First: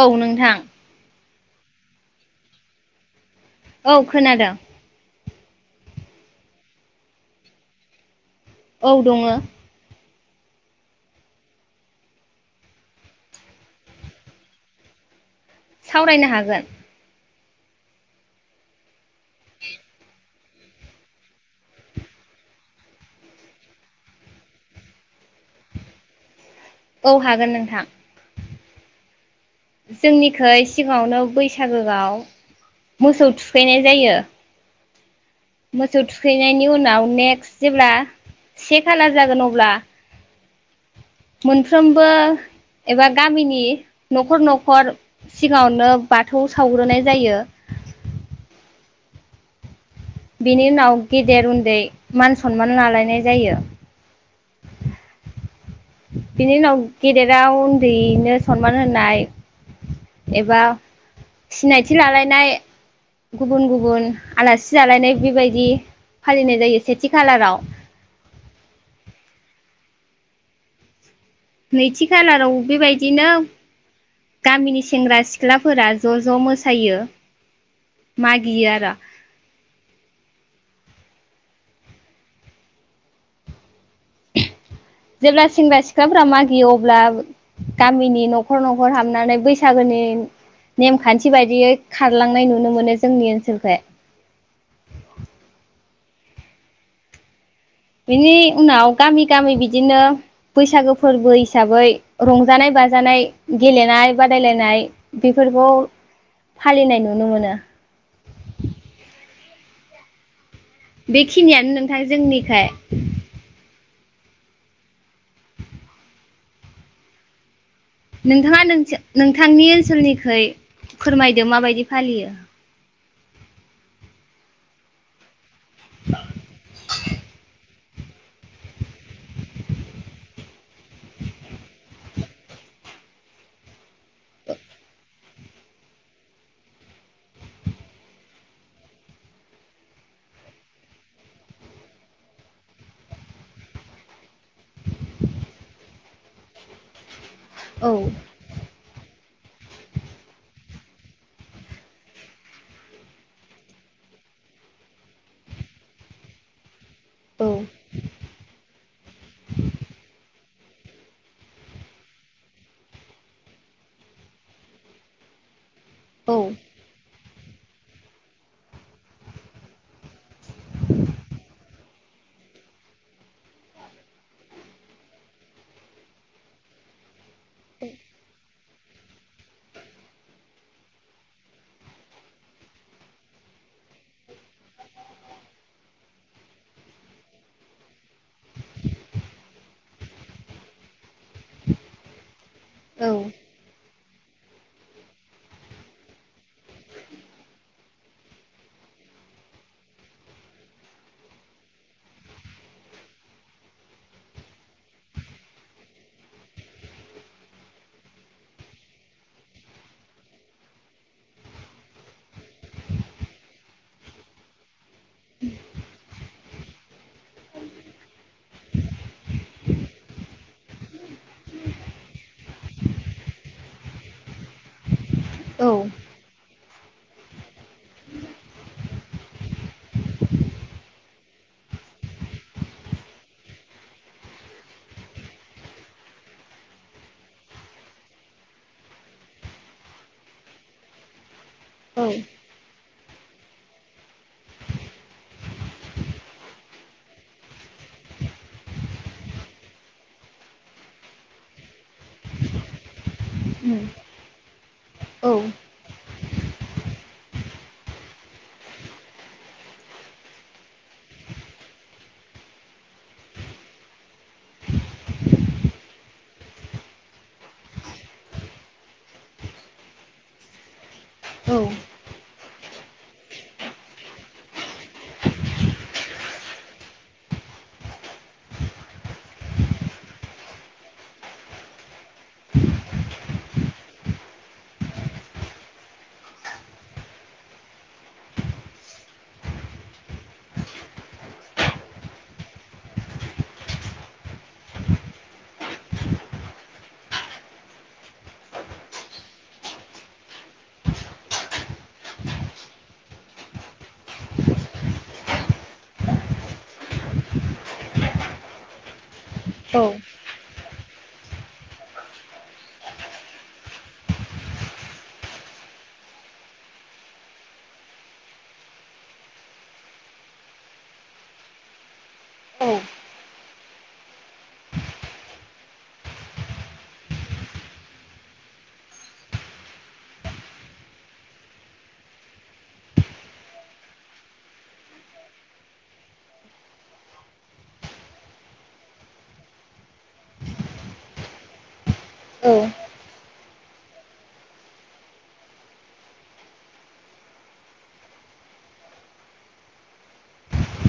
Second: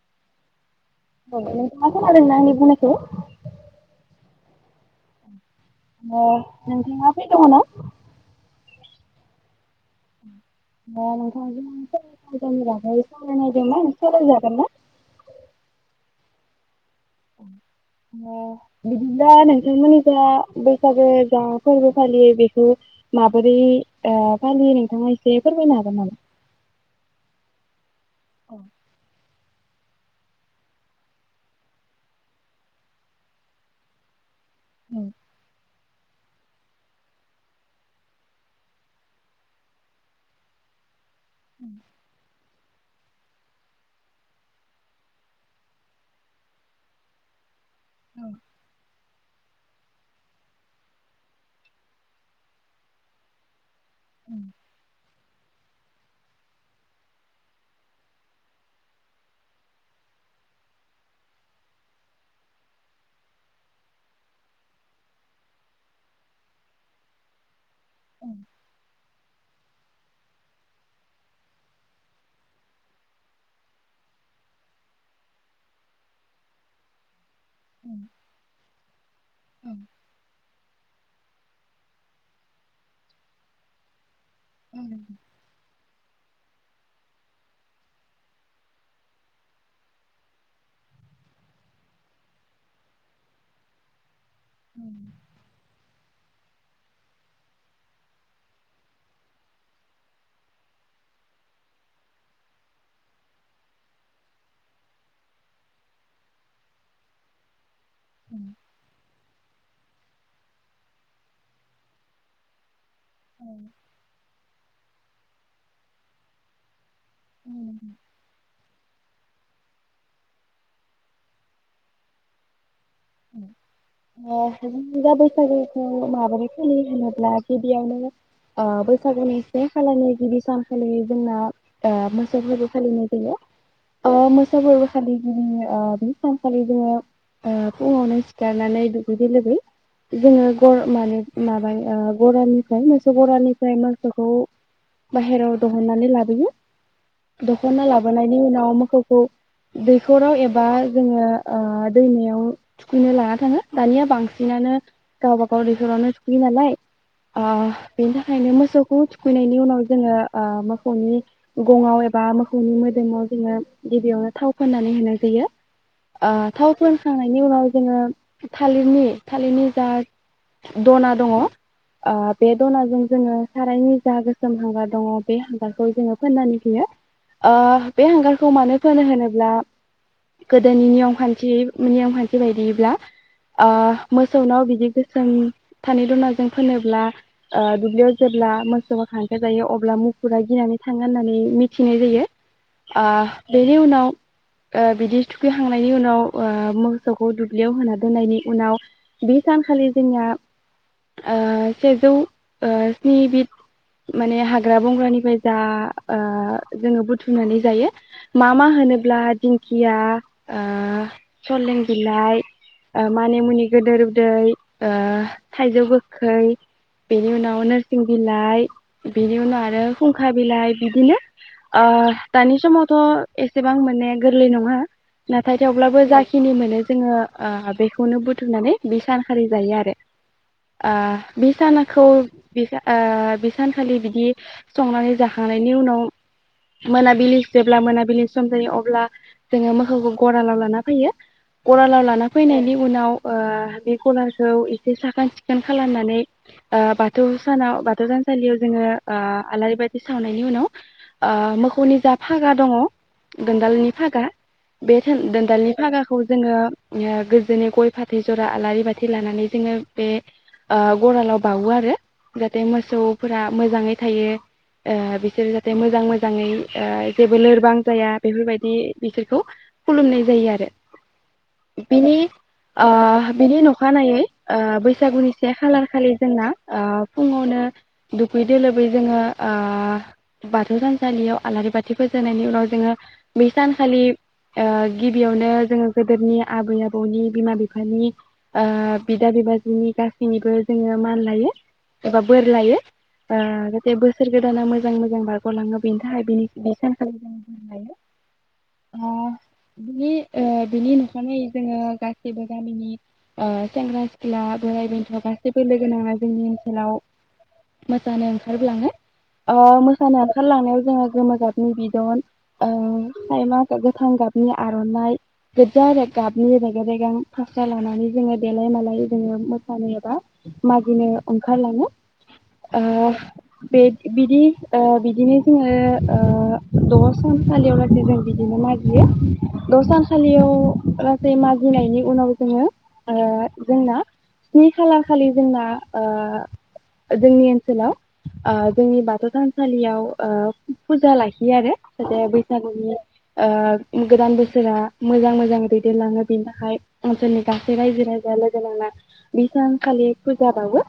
औ नोंथां। औ नोंथाङा खोनादों ना आंनि बुंनायखौ औ खोनादों। अ नोंथाङा फ्रि दङ' ना? औ दङो। [unintelligible] सावरायनायदोमोन सावराय जागोन ना? सावरायनो हागोन। अ बिदिब्ला नोंथांमोननि जा बैसागो जा फोरबो फालियो बेखौ माबोरै ओ फालियो नोंथाङा एसे फोरमायनो हागोन नामा? औ हागोन नोंथां। अ। जोंनिखै सिगाङावनो बैसागोआव मोसौ थुखैनाय जायो। अ। मोसौ थुखैनायनि उनाव नेक्स्ट जेब्ला से खालार जागोन अब्ला मोनफ्रोमबो एबा गामिनि न‌खर नखर सिगाङावनो बाथौ सावग्रोनाय जायो। औ। बिनि उनाव गेदेर उन्दै मान सनमान लालायनाय जायो। ओं। बिनि उनाव गेदेराव उन्दैनो सनमान होनाय एबा सिनायथि लालायनाय गुबुन गुबुन आलासि जालायनाय बेबायदि फालिनाय जायो सेथि खालाराव। ओं। नैथि खालाराव बेबायदिनो गामिनि सेंग्रा सिख्लाफोरा ज' ज' मोसायो। मागियो आरो ओं। जेब्ला सेंग्रा सि ख्लाफ्रा मागियो अब्ला गामिनि न'खर न'खर हाबनानै बैसागोनि नेमखान्थि बायदियै खारलांनाय नुनो मोनो जोंनि ओनसोलखै। ओं। बेनि उनाव गामि गामि बिदिनो बैसागो फोरबो हिसाबै रंजानाय बाजानाय गेलेनाय बादायलायनाय बेफोरखौ फालिनाय नुनो मोनो। ओं। बेखिनियानो नोंथां जोंनिखाय। औ। उम नोंथाङा नोंस नोंथांनि ओनसोलनिखै फोरमायदो माबायदि फालियो [unintelligible] औ माबोरै होनोब्ला बेयावनो ओ बैसागुनि से खालारनि गिबि सानखालि जोंना ओ मोसौ फोरबो फालिनाय जायो अ मोसौ फोरबो खालि गिबि ओ बे सानखालि जोङो ओ फुङावनो सिखारनानै दुगैदै लोबै जोङो गर माने माबा गरानिफ्राय मोसौ गरानिफ्राय मोसौखौ बाहेरायाव दिहुननानै लाबोयो दख‌ना औ लाबोनायनि उनाव मोसौखौ दैखराव एबा जोङो ओ दैमायाव थुखैनो लाना थाङो दानिया बांसिनानो गावबागाव दैखरावनो थुखैयो नालाय ओ औ बेनि थाखायनो मोसौ खौ थुखैनायनि उनाव जोङो ओ मोसौनि गङाव एबा मोसौनि मोदोमाव जोङो गिबियावनो थाव फाननानै होनाय जायो। ओ औ थाव मोनखांनाय उनाव जोङो थालिरनि थालिरनि जा दना दङ ओ बे दनाजों जोङो सारायनि जा गोसोम हांगार दङ बे हांगारखौ जोङो फोननानै होयो ओ बे हांगारखौ मानो फोनो होनोब्ला गोदोनि नियम खान्थि नियम खान्थि बायदिब्ला ओ मोसौनाव बिदि गोसोम थानि दुनाजों फोनोब्ला ओ दुब्लियाव जेब्ला मोसौआ खांखार जायो अब्ला मुफुरा गिनानै थाङो होननानै मिथिनाय जायो। आ औ बेनि उनाव आ बिदि थुखैखांनायनि उनाव आ मोसौखौ दुब्लियाव होना दोननायनि उनाव बे सानखालि जोंना आ सेजौ आ स्नि बिद माने हाग्रा बंग्रानिफ्राय जा आ जोङो बुथुमनानै जायो मा मा होनोब्ला दिंखिया आ सले बिलाइ आ मानि मुनि गोदो उदै आ थाइजौ गोखै बिनि उनाव नोरसिं बिलाइ बिनि उनाव आरो फुंखा बिलाइ बिदिनो आ दानि समावथ' एसेबां मोननाया गोरलै नङा नाथाय थेवब्लाबो जाखिनि मोनो जोङो आ बेखौनो बुथुमनानै बे सानखालि जायो आरो आ बे सानाखौ आ बे सानखालि बिदि संनानै जाखांनायनि उनाव मोनाबिलि जेब्ला मोनाबिलिनि सम जायो अब्ला जोङो मोसौखौ गरालाव लाना फैयो औ गरालाव लाना फैनायनि उनाव बे गलाखौ एसे साखोन सिखोन खालामनानै आ बाथौ सानाव बाथौ सानसालियाव जोङो आ आलारि बाथि सावनायनि उनाव मोसौनि जा फागा दङ उम दोनदालनि फागा बे औ दोनदालनि फागाखौ जोङो गोजोननि गय फाथै जरा आलारि बाथि लानानै जोङो बे आ गरालाव बाावो आरो जाहाथे मोसौफोरा मोजाङै थायो आ बिसोरो जाहाथे मोजां मोजाङै आ जेबो लोरबां जाया बेफोरबायदि बिसोरखौ खुलुमनाय जायो आरो औ बिनि आ बिनि नखानायै आ बैसागुनि से खालार खालि जोंना आ फुङावनो दुखुै दोलोबै जोङो आ बाथौ थानसालियाव आलारि बाथि फोजोननायनि उनाव जोङो बै सानखालि आ गिबियावनो जोङो गोदोरनि आबै आबौनि बिमा बिफानि आ बिदा बिबाजिनि गासैनिबो जोङो मान लायो एबा बोर लायो जाहाथे आ बोसोर गोदाना मोजां मोजां बारग'लाङो बेनि थाखाय बे सानखालि जोङो बोर लायो बिनि आ बिनि नंखाय जोङो गासैबो गामिनि आ सेंग्रा सिख्ला बोराइ बेन्थ' गासैबो लोग नाङा जोंनि ओनसोलाव मोसानो ओंखारबोलाङो अ मोसानो ओंखारलांनाय जोंहा गोमो गाबनि बिदना आगोथां गाबनि आर'नाइ गोग्जा गाबनि रेगां रेग फास्रा लानानै जोङो देलाय मालाय जोङो मोसानो एबा मागिनो ओंखारलाङो ओ बे बिदि अ बिदिनो जोङो अ द सानसालियाव र जों बिदिनो मजियो द सान खालियाव गासै मागिनायनि उनाव जोङो आ जोंना स्नि खालार खालि जोंना आ जोंनि ओनसोलाव जोंनि बाथौ थानसालियाव आ फुजा लाखियो आरो दे औ बैसागुनि ओ गोदान बोसोरा मोजां मोजां दैदेनलाङो बिनि थाखाय ओनसोलनि गासै रायजो राजाया लोगो नांना बि सानखालि फुजा बावो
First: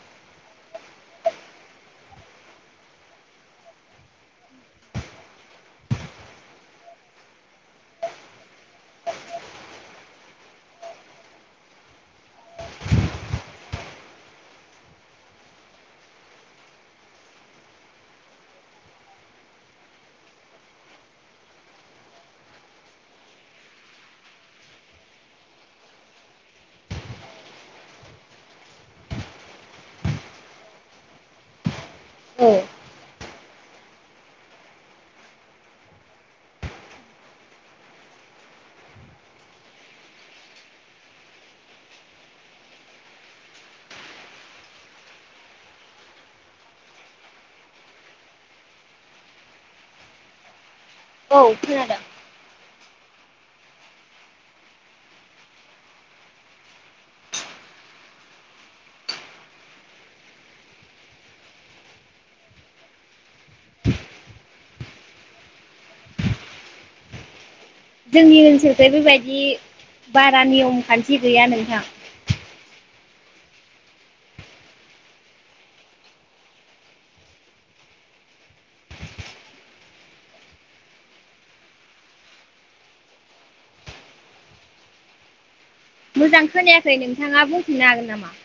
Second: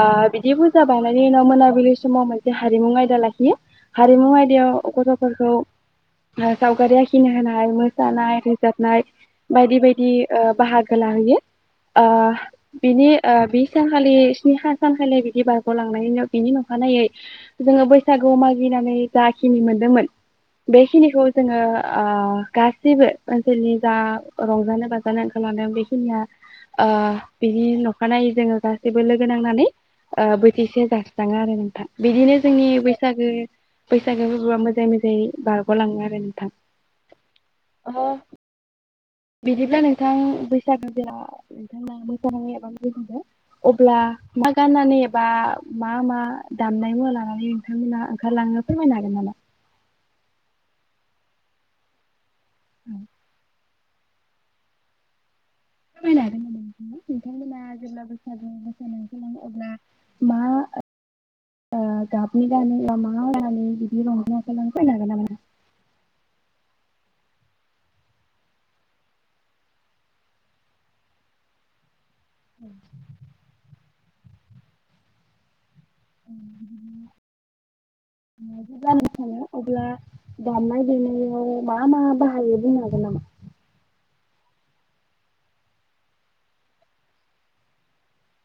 आ बिदि फुजा बावनायनि उनाव मोनाबिलि समाव मोनसे हारिमु आयदा लाखियो हारिमु आयदायाव गथ'फोरखौ आ सावगारि आखिनो होनाय मोसानाय जाबनाय बायदि बायदि आ बाहागो लाहैयो आ बिनि आ बि सानखालि स्नि हा सानखालि बिदि बारग' लांनायनि बिनि नंखानायै जोङो बैसागु मागिनानै ज खिनि मोनदोंमोन बेखिनिखौ जोङो आ गासैबो ओनसोलनि जा रंजानो बाजानो ओंखारलांदों बेखिनिया ओ बिनि नखानायै जोङो गासैबो लोगो नांनानै ओ बोथिसे जास्राङो आरो नोंथां। बिदिनो जोंनि बैसागो। बैसागो फोरबोआ मोजाङै-मोजाङै बारग'लाङो आरो नोंथां। ह। बिदिब्ला नोंथां बैसागो [unintelligible] ऐसा अब्ला मा गाननानै एबा मा-मा दामनाय मुवा लानानै नोंथांमोना ओंखारलाङो फोरमायनो हागोन नामा? औ खोनादों। उम। फोरमायनो हागोन नामा? नोंथांमोना जेब्ला बैसागो मोसानो ओंखारलाङो अब्ला मा ओ गाबनि गानो [unintelligible] फोरमायनो हागोन नामा नोंथां? जोंनि ओनसोलखै बेबायदि बारा नियम खान्थि गैया नोंथां। जानो सानो अब्ला दामनाय-देनायाव मा मा बाहायो बुंनो हागोन नामा? मोजां खोनायाखै नोंथाङा बुंफिननो हागोन नामा?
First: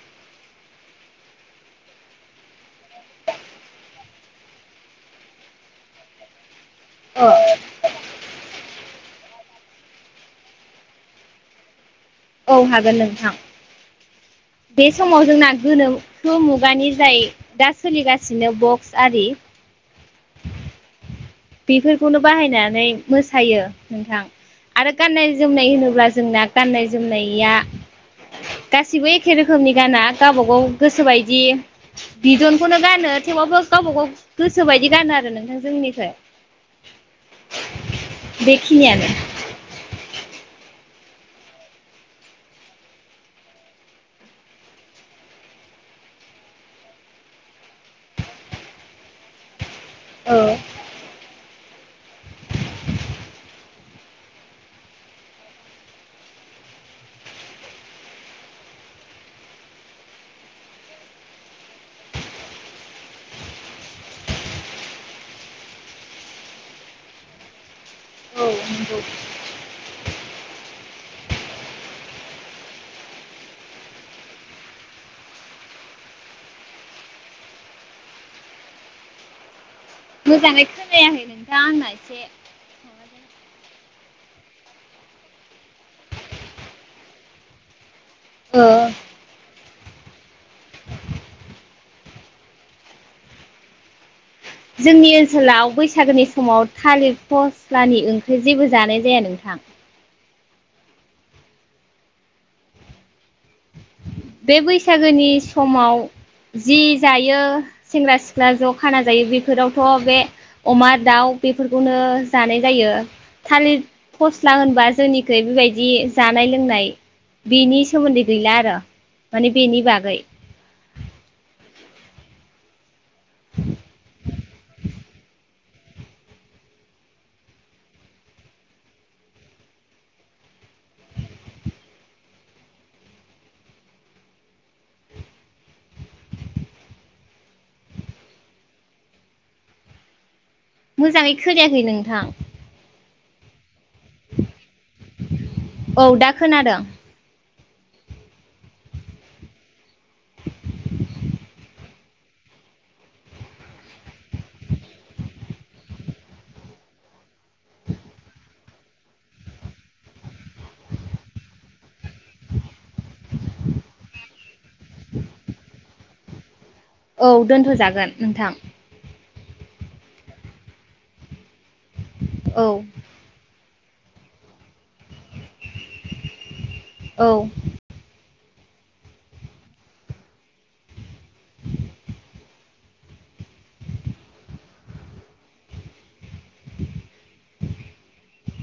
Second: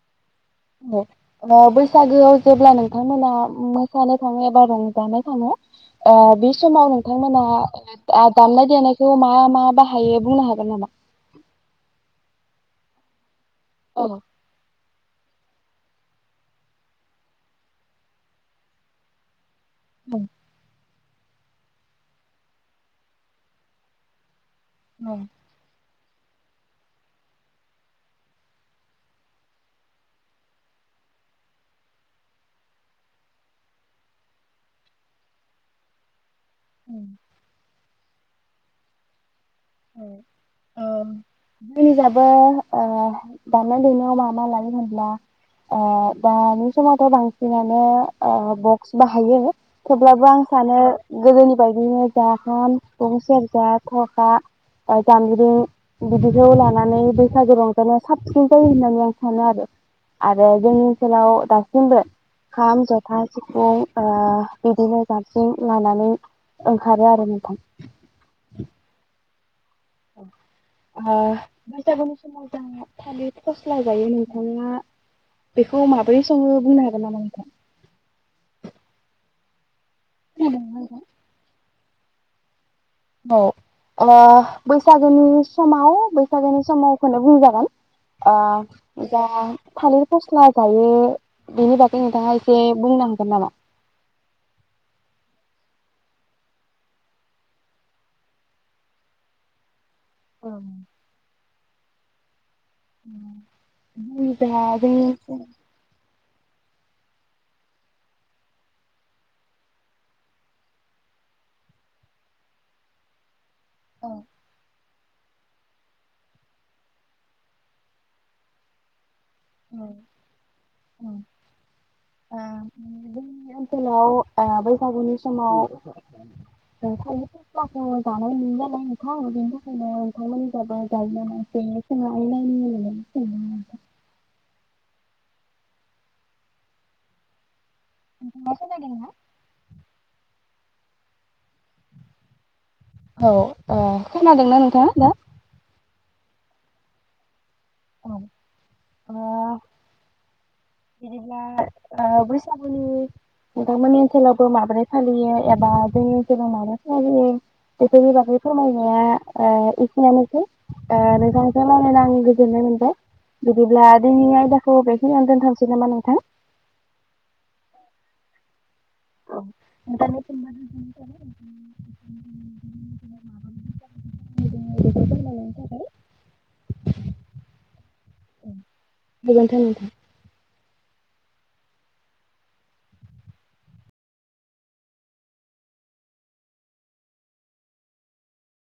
अ बैसागोआव जेब्ला नोंथांमोना मोसानो थाङो एबा रंजानो थाङो अ बे। समाव अ नोंथांमोना। दामनाय-देनायखौ मा मा बाहायो बुंनो हागोन नामा? औ हागोन नोंथां। अ‌। बे समाव जोंना गोनोखो मुगानि जाय दा सोलिगासिनो बक्स आरि। औ। बेफोरखौनो बाहायनानै मोसायो नोंथां। आरो औ गानना- जोमनाय होनोब्ला। जोंना गाननाय-जोमनाया गासिबो एखे रोखोमनि गाना गावबा गाव गोसोबायदि बिदनखौनो गानो थेवबाबो गावबा गाव गोसोबायदि गानो आरो नोंथां जोंनिखै। ओम। बेखिनियानो। औ-औ जोंनिजाबो ओ दामनाय- देनायाव मा-मा लायो होनब्ला दानि समावथ' बांसिनानो बक्स बाहायो। थेवब्लाबो औ आं सानो‌। गोदोनि बायदियैनो जा खाम, सिफुं, सेरजा थरखा। जाम्ब्रिं बिदिखौ लानानै बैसागो रंजानाया साबसिन जायो होननानै आं सानो आरो आरो जोंनि ओनसोलाव दासिमबो खाम, जथा, सिफुं ओ बिदिनो जामस्रिं लानानै ओंखारो आरो नोंथां। [unintelligible] हो बैसागोनि समाव जों थालिर फस्ला जायो नोंथाङा बेखौ माब्रै सङो बुंनो हागोन नामा नोंथां? मोजाङै खोनादोंना नोंथां? खोनायाखै नोंथां आंना एसे। से। औ अ बैसागोनि समाव बैसागोनि समावखौनो बुंजागोन। अ ओ मोजां। थालिर फस्ला जायो बेनि बागै नोंथाङा एसे बुंनो हागोन नामा? जोंनि ओनसोलाव बैसागोनि समाव थालिर फस्लानि ओंख्रि जेबो जानाय जाया नोंथां। औ। [unintelligible] जा बे जोंनि बैसागोनि ओनसोल समाव। जि जायो सेंग्रा-सिख्ला ज' खाना जायो बेफोरावथ' बे अमा, दाउ बेफोरखौनो जानाय जायो। थालिर औ फस्ला होनबा। गोदोनिख्रुइ बेबायदि जानाय-लोंनाय बेनि सोमोन्दै गैला आरो। माने औ बेनि बागै ओं जोंनि ओनसोलाव आ बैसागुनि समाव [unintelligible] फस्लाखौ जानाय नुयो नालाय नोंथां बेनि थाखायनो नोंथांमोननिखैबो जायो नामा इसे सोंनानै नायनि [unintelligible] नोंथाङा खोनादोंना मोजाङै खोनायाखै नोंथां औ अ खोनादोंना नोंथाङा दा औ दा खोनादों औ आ बिदिब्ला आ बैसागुनि नोंथांमोननि ओनसोलावबो माबोरै फालियो एबा जोंनि ओनसोलाव माबोरै फालियो बेफोरनि बागै फोरमायनाया ओ एखिनियानोसै ओ नोंथांजों लायरायना आं गोजोननाय मोनबाय बिदिब्ला जोंनि आयदाखौ बेखिनियावनो दोनथसै [unintelligible] नामा नोंथां औ दोनथ'जागोन नोंथां औ [unintelligible] औ [unintelligible] फोरमायनायनि थाखाय औ गोजोनथो नोंथां